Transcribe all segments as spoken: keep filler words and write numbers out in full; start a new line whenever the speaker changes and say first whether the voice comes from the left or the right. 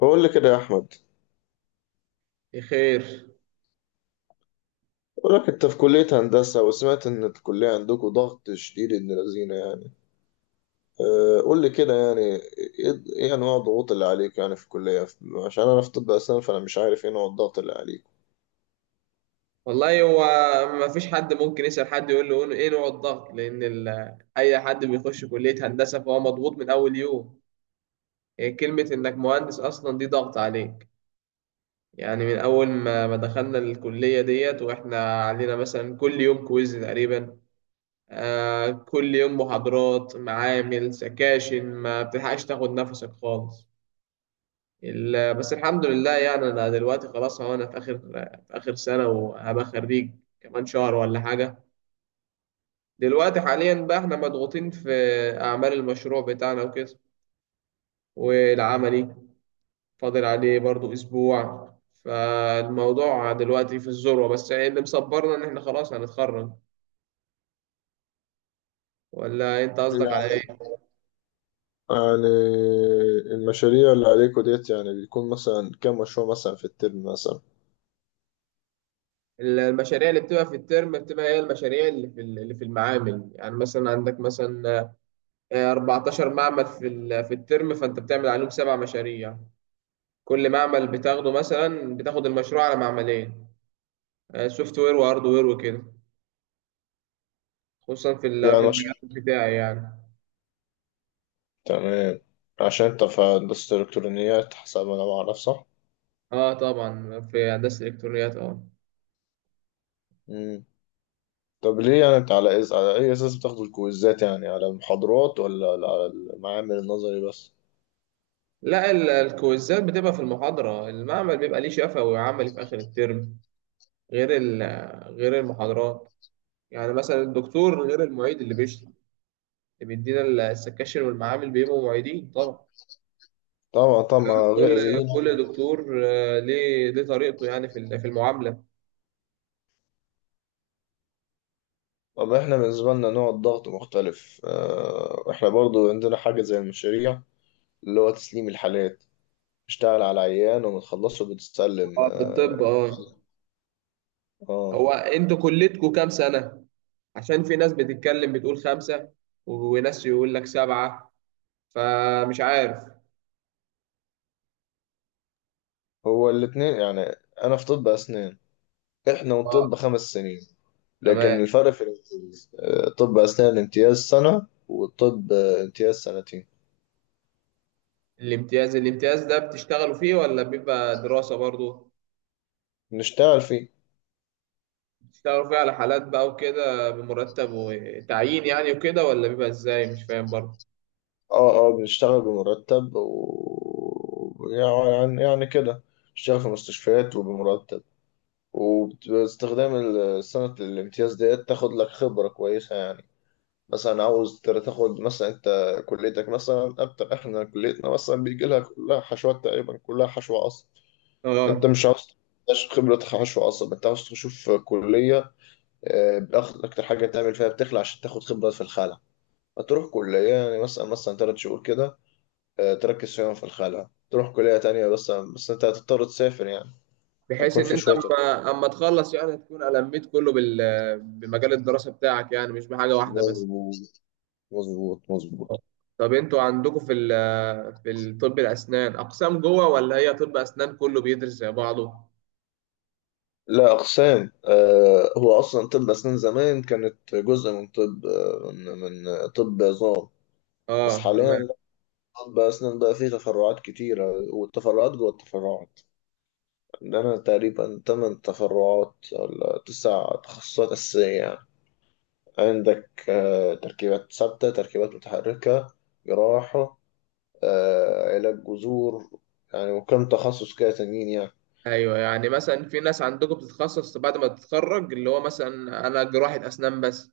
left: بقول لي كده يا احمد.
right: بخير.
left: بقول لك انت في كليه هندسه، وسمعت ان الكليه عندكم ضغط شديد، ابن لذينه يعني. أه، قول لي كده، يعني ايه إيه انواع الضغوط اللي عليك يعني في الكليه؟ عشان انا في طب اسنان، فانا مش عارف ايه نوع الضغط اللي عليك.
right: والله هو ما فيش حد ممكن يسأل حد يقول له ايه نوع الضغط، لأن ال- أي حد بيخش كلية هندسة فهو مضغوط من أول يوم. هي كلمة إنك مهندس أصلا دي ضغط عليك. يعني من أول ما ما دخلنا الكلية ديت وإحنا علينا مثلا كل يوم كويز تقريبا. آه كل يوم محاضرات معامل سكاشن، ما بتلحقش تاخد نفسك خالص. ال- بس الحمد لله، يعني أنا دلوقتي خلاص، هو أنا في آخر في آخر سنة وهبقى خريج كمان شهر ولا حاجة. دلوقتي حاليا بقى احنا مضغوطين في أعمال المشروع بتاعنا وكده، والعملي فاضل عليه برضو أسبوع. فالموضوع دلوقتي في الذروة، بس اللي مصبرنا إن احنا خلاص هنتخرج. ولا أنت قصدك على إيه؟
left: يعني المشاريع اللي عليكوا ديت، يعني بيكون مثلا كام مشروع مثلا في الترم مثلا؟
right: المشاريع اللي بتبقى في الترم بتبقى هي المشاريع اللي في اللي في المعامل. يعني مثلا عندك مثلا آه، أربعتاشر معمل في ال- في الترم، فأنت بتعمل عليهم سبع مشاريع. كل معمل بتاخده مثلا بتاخد المشروع على معملين، سوفت وير وهارد وير وكده، خصوصا في ال- في
left: يعني مش
right: المجال بتاعي يعني.
left: تمام، عشان انت في هندسة الإلكترونيات حسب ما انا بعرف، صح؟
right: اه، طبعا في هندسه الالكترونيات اه.
left: طب ليه، يعني انت على إس... على اي اساس بتاخدوا الكويزات؟ يعني على المحاضرات ولا على المعامل النظري بس؟
right: لا، ال- الكويزات بتبقى في المحاضره. المعمل بيبقى ليه شفوي وعملي في اخر الترم، غير ال- غير المحاضرات. يعني مثلا الدكتور غير المعيد اللي بيشرح، اللي بيدينا ال- السكاشن والمعامل بيبقوا معيدين طبعا.
left: طبعا طبعا، غير
right: كل
left: زينا.
right: كل دكتور آه، ليه ليه طريقته، يعني في ال- في المعامله.
left: طب احنا بالنسبه لنا نوع الضغط مختلف، اه، احنا برضو عندنا حاجه زي المشاريع، اللي هو تسليم الحالات. اشتغل على عيان وبتخلصه بتسلم،
right: اه، في الطب
left: اه.
right: اه.
left: اه.
right: هو انتوا كلتكم كام سنه؟ عشان في ناس بتتكلم بتقول خمسه وناس يقول لك سبعه، فمش عارف.
left: هو الاتنين يعني. انا في طب اسنان، احنا
right: اه،
left: وطب خمس سنين. لكن
right: تمام.
left: الفرق في الامتياز، اه، طب اسنان امتياز سنه، والطب، اه، امتياز سنتين.
right: الامتياز، الامتياز ده بتشتغلوا فيه ولا بيبقى دراسة برضو؟
left: نشتغل فيه.
right: بتشتغلوا فيه على حالات بقى وكده، بمرتب وتعيين يعني وكده، ولا بيبقى ازاي؟ مش فاهم برضو.
left: اه اه، بنشتغل بمرتب و يعني يعني كده. بشتغل في مستشفيات وبمرتب، وباستخدام ال- سنة الامتياز ديت تاخد لك خبرة كويسة يعني. مثلا عاوز تر- تاخد مثلا انت كليتك مثلا اكتر، احنا كليتنا مثلا بيجي لها كلها حشوات تقريبا، كلها حشو عصب. انت
right: اه،
left: مش عاوز تخش خبرة حشو عصب، انت عاوز تشوف كلية، آه، بأخ- اكتر حاجة تعمل فيها بتخلع عشان تاخد خبرة في الخلع. هتروح كلية يعني مثلا مثلا تلات شهور كده، آه، تركز فيهم في الخلع، تروح كلية تانية، بس بس انت هتضطر تسافر يعني.
right: بحيث
left: هيكون
right: ان
left: في
right: انت
left: شوية.
right: اما اما تخلص، يعني تكون لميت كله بال... بمجال الدراسة بتاعك، يعني مش بحاجة واحدة بس.
left: مظبوط، مظبوط مظبوط.
right: آه. طب انتوا عندكم في ال... في الطب الاسنان اقسام جوه، ولا هي طب اسنان كله بيدرس زي بعضه؟
left: لا، أقسام. آه، هو أصلا طب أسنان زمان كانت جزء من طب آه، من من طب عظام. بس
right: اه،
left: حاليا
right: تمام.
left: لا. طب أسنان بقى فيه تفرعات كتيرة، والتفرعات جوه التفرعات. عندنا تقريبا تمن تفرعات ولا تسع تخصصات أساسية يعني. عندك، آه، تركيبات ثابتة، تركيبات متحركة، جراحة، آه، علاج جذور، يعني وكم تخصص كده تانيين يعني.
right: ايوه، يعني مثلا في ناس عندكم بتتخصص بعد ما تتخرج، اللي هو مثلا انا جراحة اسنان بس،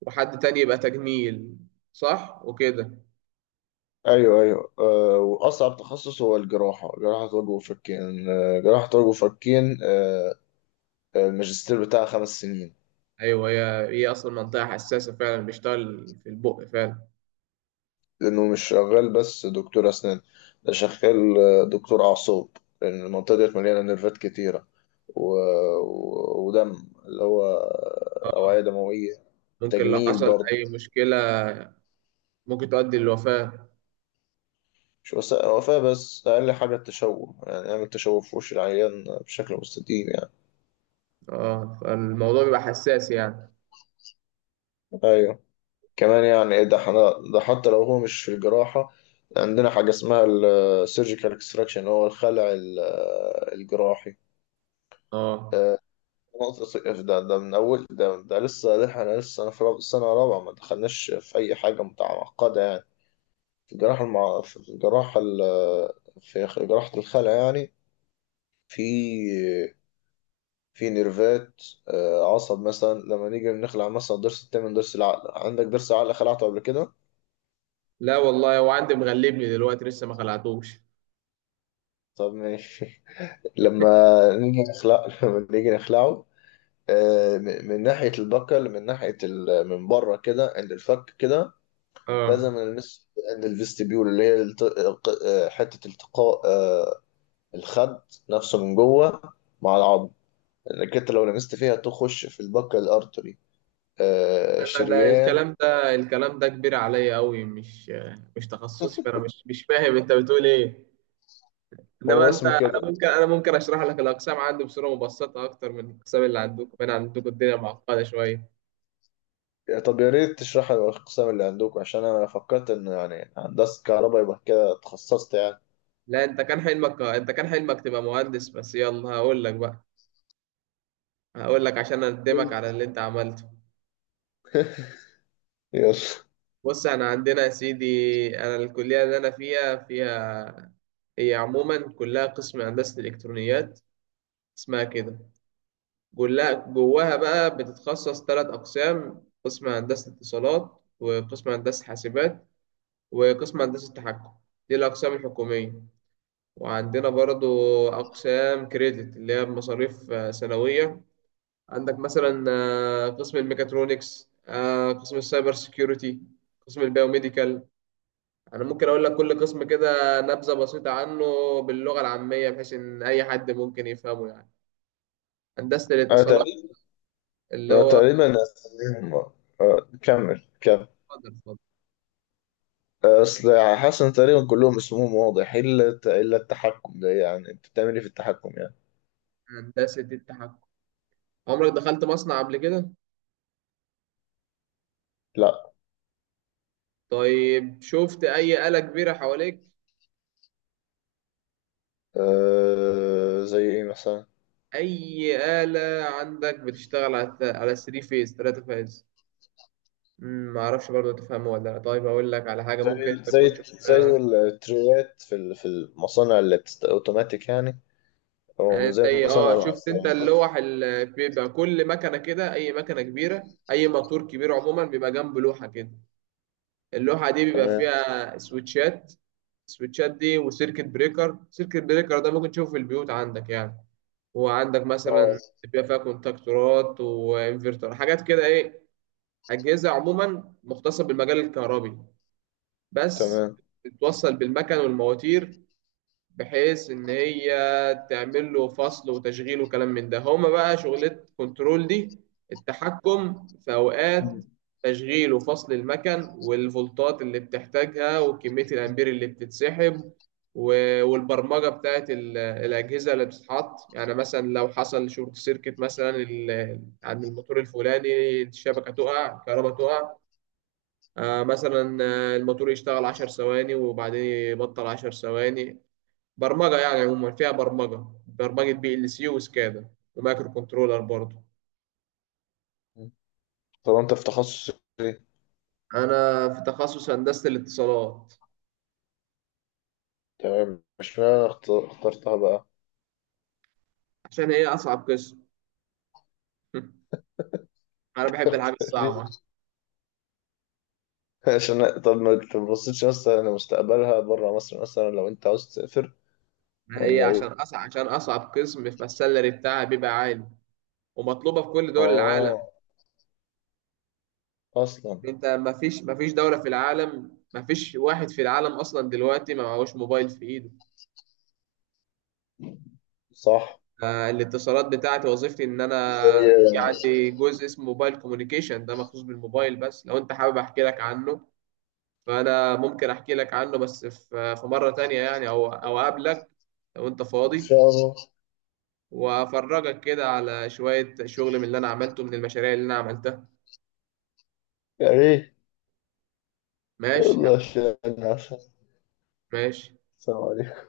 right: وحد تاني يبقى تجميل، صح؟ وكده.
left: ايوه ايوه، آه، واصعب تخصص هو الجراحه، جراحه وجه وفكين، آه، جراحه وجه وفكين. آه، آه، الماجستير بتاعها خمس سنين.
right: ايوه، هي هي اصلا منطقة حساسة، فعلا بيشتغل في البق فعلا.
left: لانه مش شغال بس دكتور اسنان، ده شغال آه، دكتور اعصاب. لان المنطقه ديت مليانه نيرفات كتيره، و... و... ودم، اللي هو
right: آه،
left: اوعيه دمويه.
right: ممكن لو
left: وتجميل
right: حصل
left: برضه.
right: اي مشكلة ممكن تؤدي للوفاة.
left: مش بس وفاة، بس أقل حاجة التشوه، يعني أعمل تشوه في وش العيان بشكل مستديم يعني.
right: اه، فالموضوع بيبقى حساس يعني.
left: ايوه. كمان، يعني ايه ده احنا ده حتى لو هو مش في الجراحة، عندنا حاجة اسمها السيرجيكال اكستراكشن، هو الخلع ال- الجراحي.
right: اه.
left: آه، نقطة ص- ده ده من أول، ده ده لسه احنا لسه أنا في راب- سنة رابعة، ما دخلناش في أي حاجة متعقدة يعني في الجراحة المع... في الجراحة ال... في جراحة الخلع يعني، في في نيرفات، آه، عصب. مثلا لما نيجي بنخلع مثلا ضرس التامن، ضرس العقل، عندك ضرس العقل خلعته قبل كده؟
right: لا والله، هو عندي مغلبني دلوقتي لسه ما خلعتوش.
left: طب ماشي. لما نيجي نخلع لما نيجي نخلعه، آه، م- من ناحية البكل، من ناحية ال... من بره كده عند الفك كده، لازم
right: اه،
left: نلمس عند الفيستبيول، اللي هي الت... ق- آه، حتة التقاء آه، الخد نفسه من جوه مع العظم. لأنك أنت لو لمست فيها تخش في البكل الأرتري، آه،
right: انا ده
left: شريان.
right: الكلام، ده الكلام ده كبير عليا قوي، مش مش تخصصي، فانا مش مش فاهم انت بتقول ايه. انما
left: هو
right: انت
left: اسمه
right: انا
left: كده.
right: ممكن انا ممكن اشرح لك الاقسام عندي بصوره مبسطه اكتر من الاقسام اللي عندكم، انا عندكم الدنيا معقده شويه.
left: طب يا ريت تشرح لي الأقسام اللي عندكم، عشان أنا فكرت إنه يعني هندسة كهرباء يبقى كده اتخصصت يعني.
right: لا، انت كان حلمك انت كان حلمك تبقى مهندس بس، يلا هقول لك بقى، هقول لك عشان اقدمك على اللي انت عملته.
left: يلا.
right: بص، انا عندنا يا سيدي، انا الكليه اللي انا فيها فيها هي عموما كلها قسم هندسه الالكترونيات، اسمها كده. جواها جواها بقى بتتخصص ثلاث أقسام: قسم هندسة اتصالات، وقسم هندسة حاسبات، وقسم هندسة تحكم. دي الأقسام الحكومية. وعندنا برضو أقسام كريدت، اللي هي مصاريف آه، سنوية. عندك مثلا آه، قسم الميكاترونكس، آه، قسم السايبر سيكيورتي، قسم البيوميديكال. أنا ممكن أقول لك كل قسم كده نبذة بسيطة عنه، باللغة العامية، بحيث إن أي حد ممكن يفهمه. يعني هندسة
left: أنا
right: الاتصالات اللي
left: أنا
right: هو...
left: تقريبا أساميهم، آه، كمل كمل.
right: اتفضل، اتفضل.
left: آه، أصل حاسس إن تقريبا كلهم اسمهم واضح، إلا الت- إلا التحكم ده. يعني أنت بتعمل إيه في التحكم يعني؟
right: هندسة التحكم. عمرك دخلت مصنع قبل كده؟
left: لأ.
right: طيب شفت أي آلة كبيرة حواليك؟
left: أه، زي إيه مثلا؟
right: أي آلة عندك بتشتغل على الت- على ثلاث فيز، ثلاث فيز. مم، معرفش برضه تفهمه ولا لا. طيب أقول لك على حاجة
left: زي
right: ممكن أنت
left: ال-
right: تكون
left: زي
right: شفتها،
left: زي التريات في ال- في المصانع اللي بتست أوتوماتيك يعني، أو
right: يعني
left: زي
right: زي
left: مصانع
right: اه شفت أنت
left: العصير.
right: اللوح اللي بيبقى كل مكنة كده، أي مكنة كبيرة، أي موتور كبير عموما بيبقى جنب لوحة كده. اللوحة دي بيبقى
left: تمام.
right: فيها سويتشات. السويتشات دي وسيركت بريكر، سيركت بريكر ده ممكن تشوفه في البيوت عندك يعني. هو عندك
left: أه،
right: مثلا بيبقى فيها كونتاكتورات وانفرتر، حاجات كده ايه، اجهزه عموما مختصه بالمجال الكهربي بس،
left: تمام.
right: بتوصل بالمكن والمواتير، بحيث ان هي تعمل له فصل وتشغيل وكلام من ده، هما بقى شغلة كنترول دي. التحكم في اوقات تشغيل وفصل المكن، والفولتات اللي بتحتاجها، وكمية الامبير اللي بتتسحب، و- والبرمجة بتاعت ال- الأجهزة اللي بتتحط، يعني مثلا لو حصل شورت سيركت مثلا ال- عند الموتور الفلاني، الشبكة تقع، الكهرباء تقع، آه، مثلا آه، الموتور يشتغل عشر ثواني وبعدين يبطل عشر ثواني. برمجة يعني، عموما فيها برمجة برمجة بي ال سي وسكادا ومايكرو كنترولر برضه.
left: طب أنت في تخصص إيه؟
right: أنا في تخصص هندسة الاتصالات
left: تمام. مش معنى، أنا اخت- اخترتها بقى.
right: عشان هي أصعب قسم. أنا بحب الحاجة
left: ليه؟
right: الصعبة.
left: عشان طب ما تبصيتش مثلا لمستقبلها بره مصر مثلا؟ لو انت عاوز تسافر
right: هي
left: ولا
right: عشان
left: ايه؟
right: أصعب عشان أصعب قسم، فالسالري بتاعها بيبقى عالي ومطلوبة في كل دول العالم.
left: اه. اصلا.
right: أنت مفيش مفيش دولة في العالم، مفيش واحد في العالم أصلا دلوقتي ما معهوش موبايل في إيده.
left: صح.
right: آه، الاتصالات بتاعتي وظيفتي ان انا في
left: إيه.
right: عندي جزء اسمه موبايل كوميونيكيشن، ده مخصوص بالموبايل بس، لو انت حابب احكي لك عنه فانا ممكن احكي لك عنه، بس في في مرة تانية يعني، او او اقابلك لو انت
left: ان
right: فاضي
left: شاء الله.
right: وافرجك كده على شوية شغل من اللي انا عملته من المشاريع اللي انا عملتها.
left: يا ريت.
right: ماشي يعني،
left: والله، عشان،
right: ماشي.
left: السلام عليكم.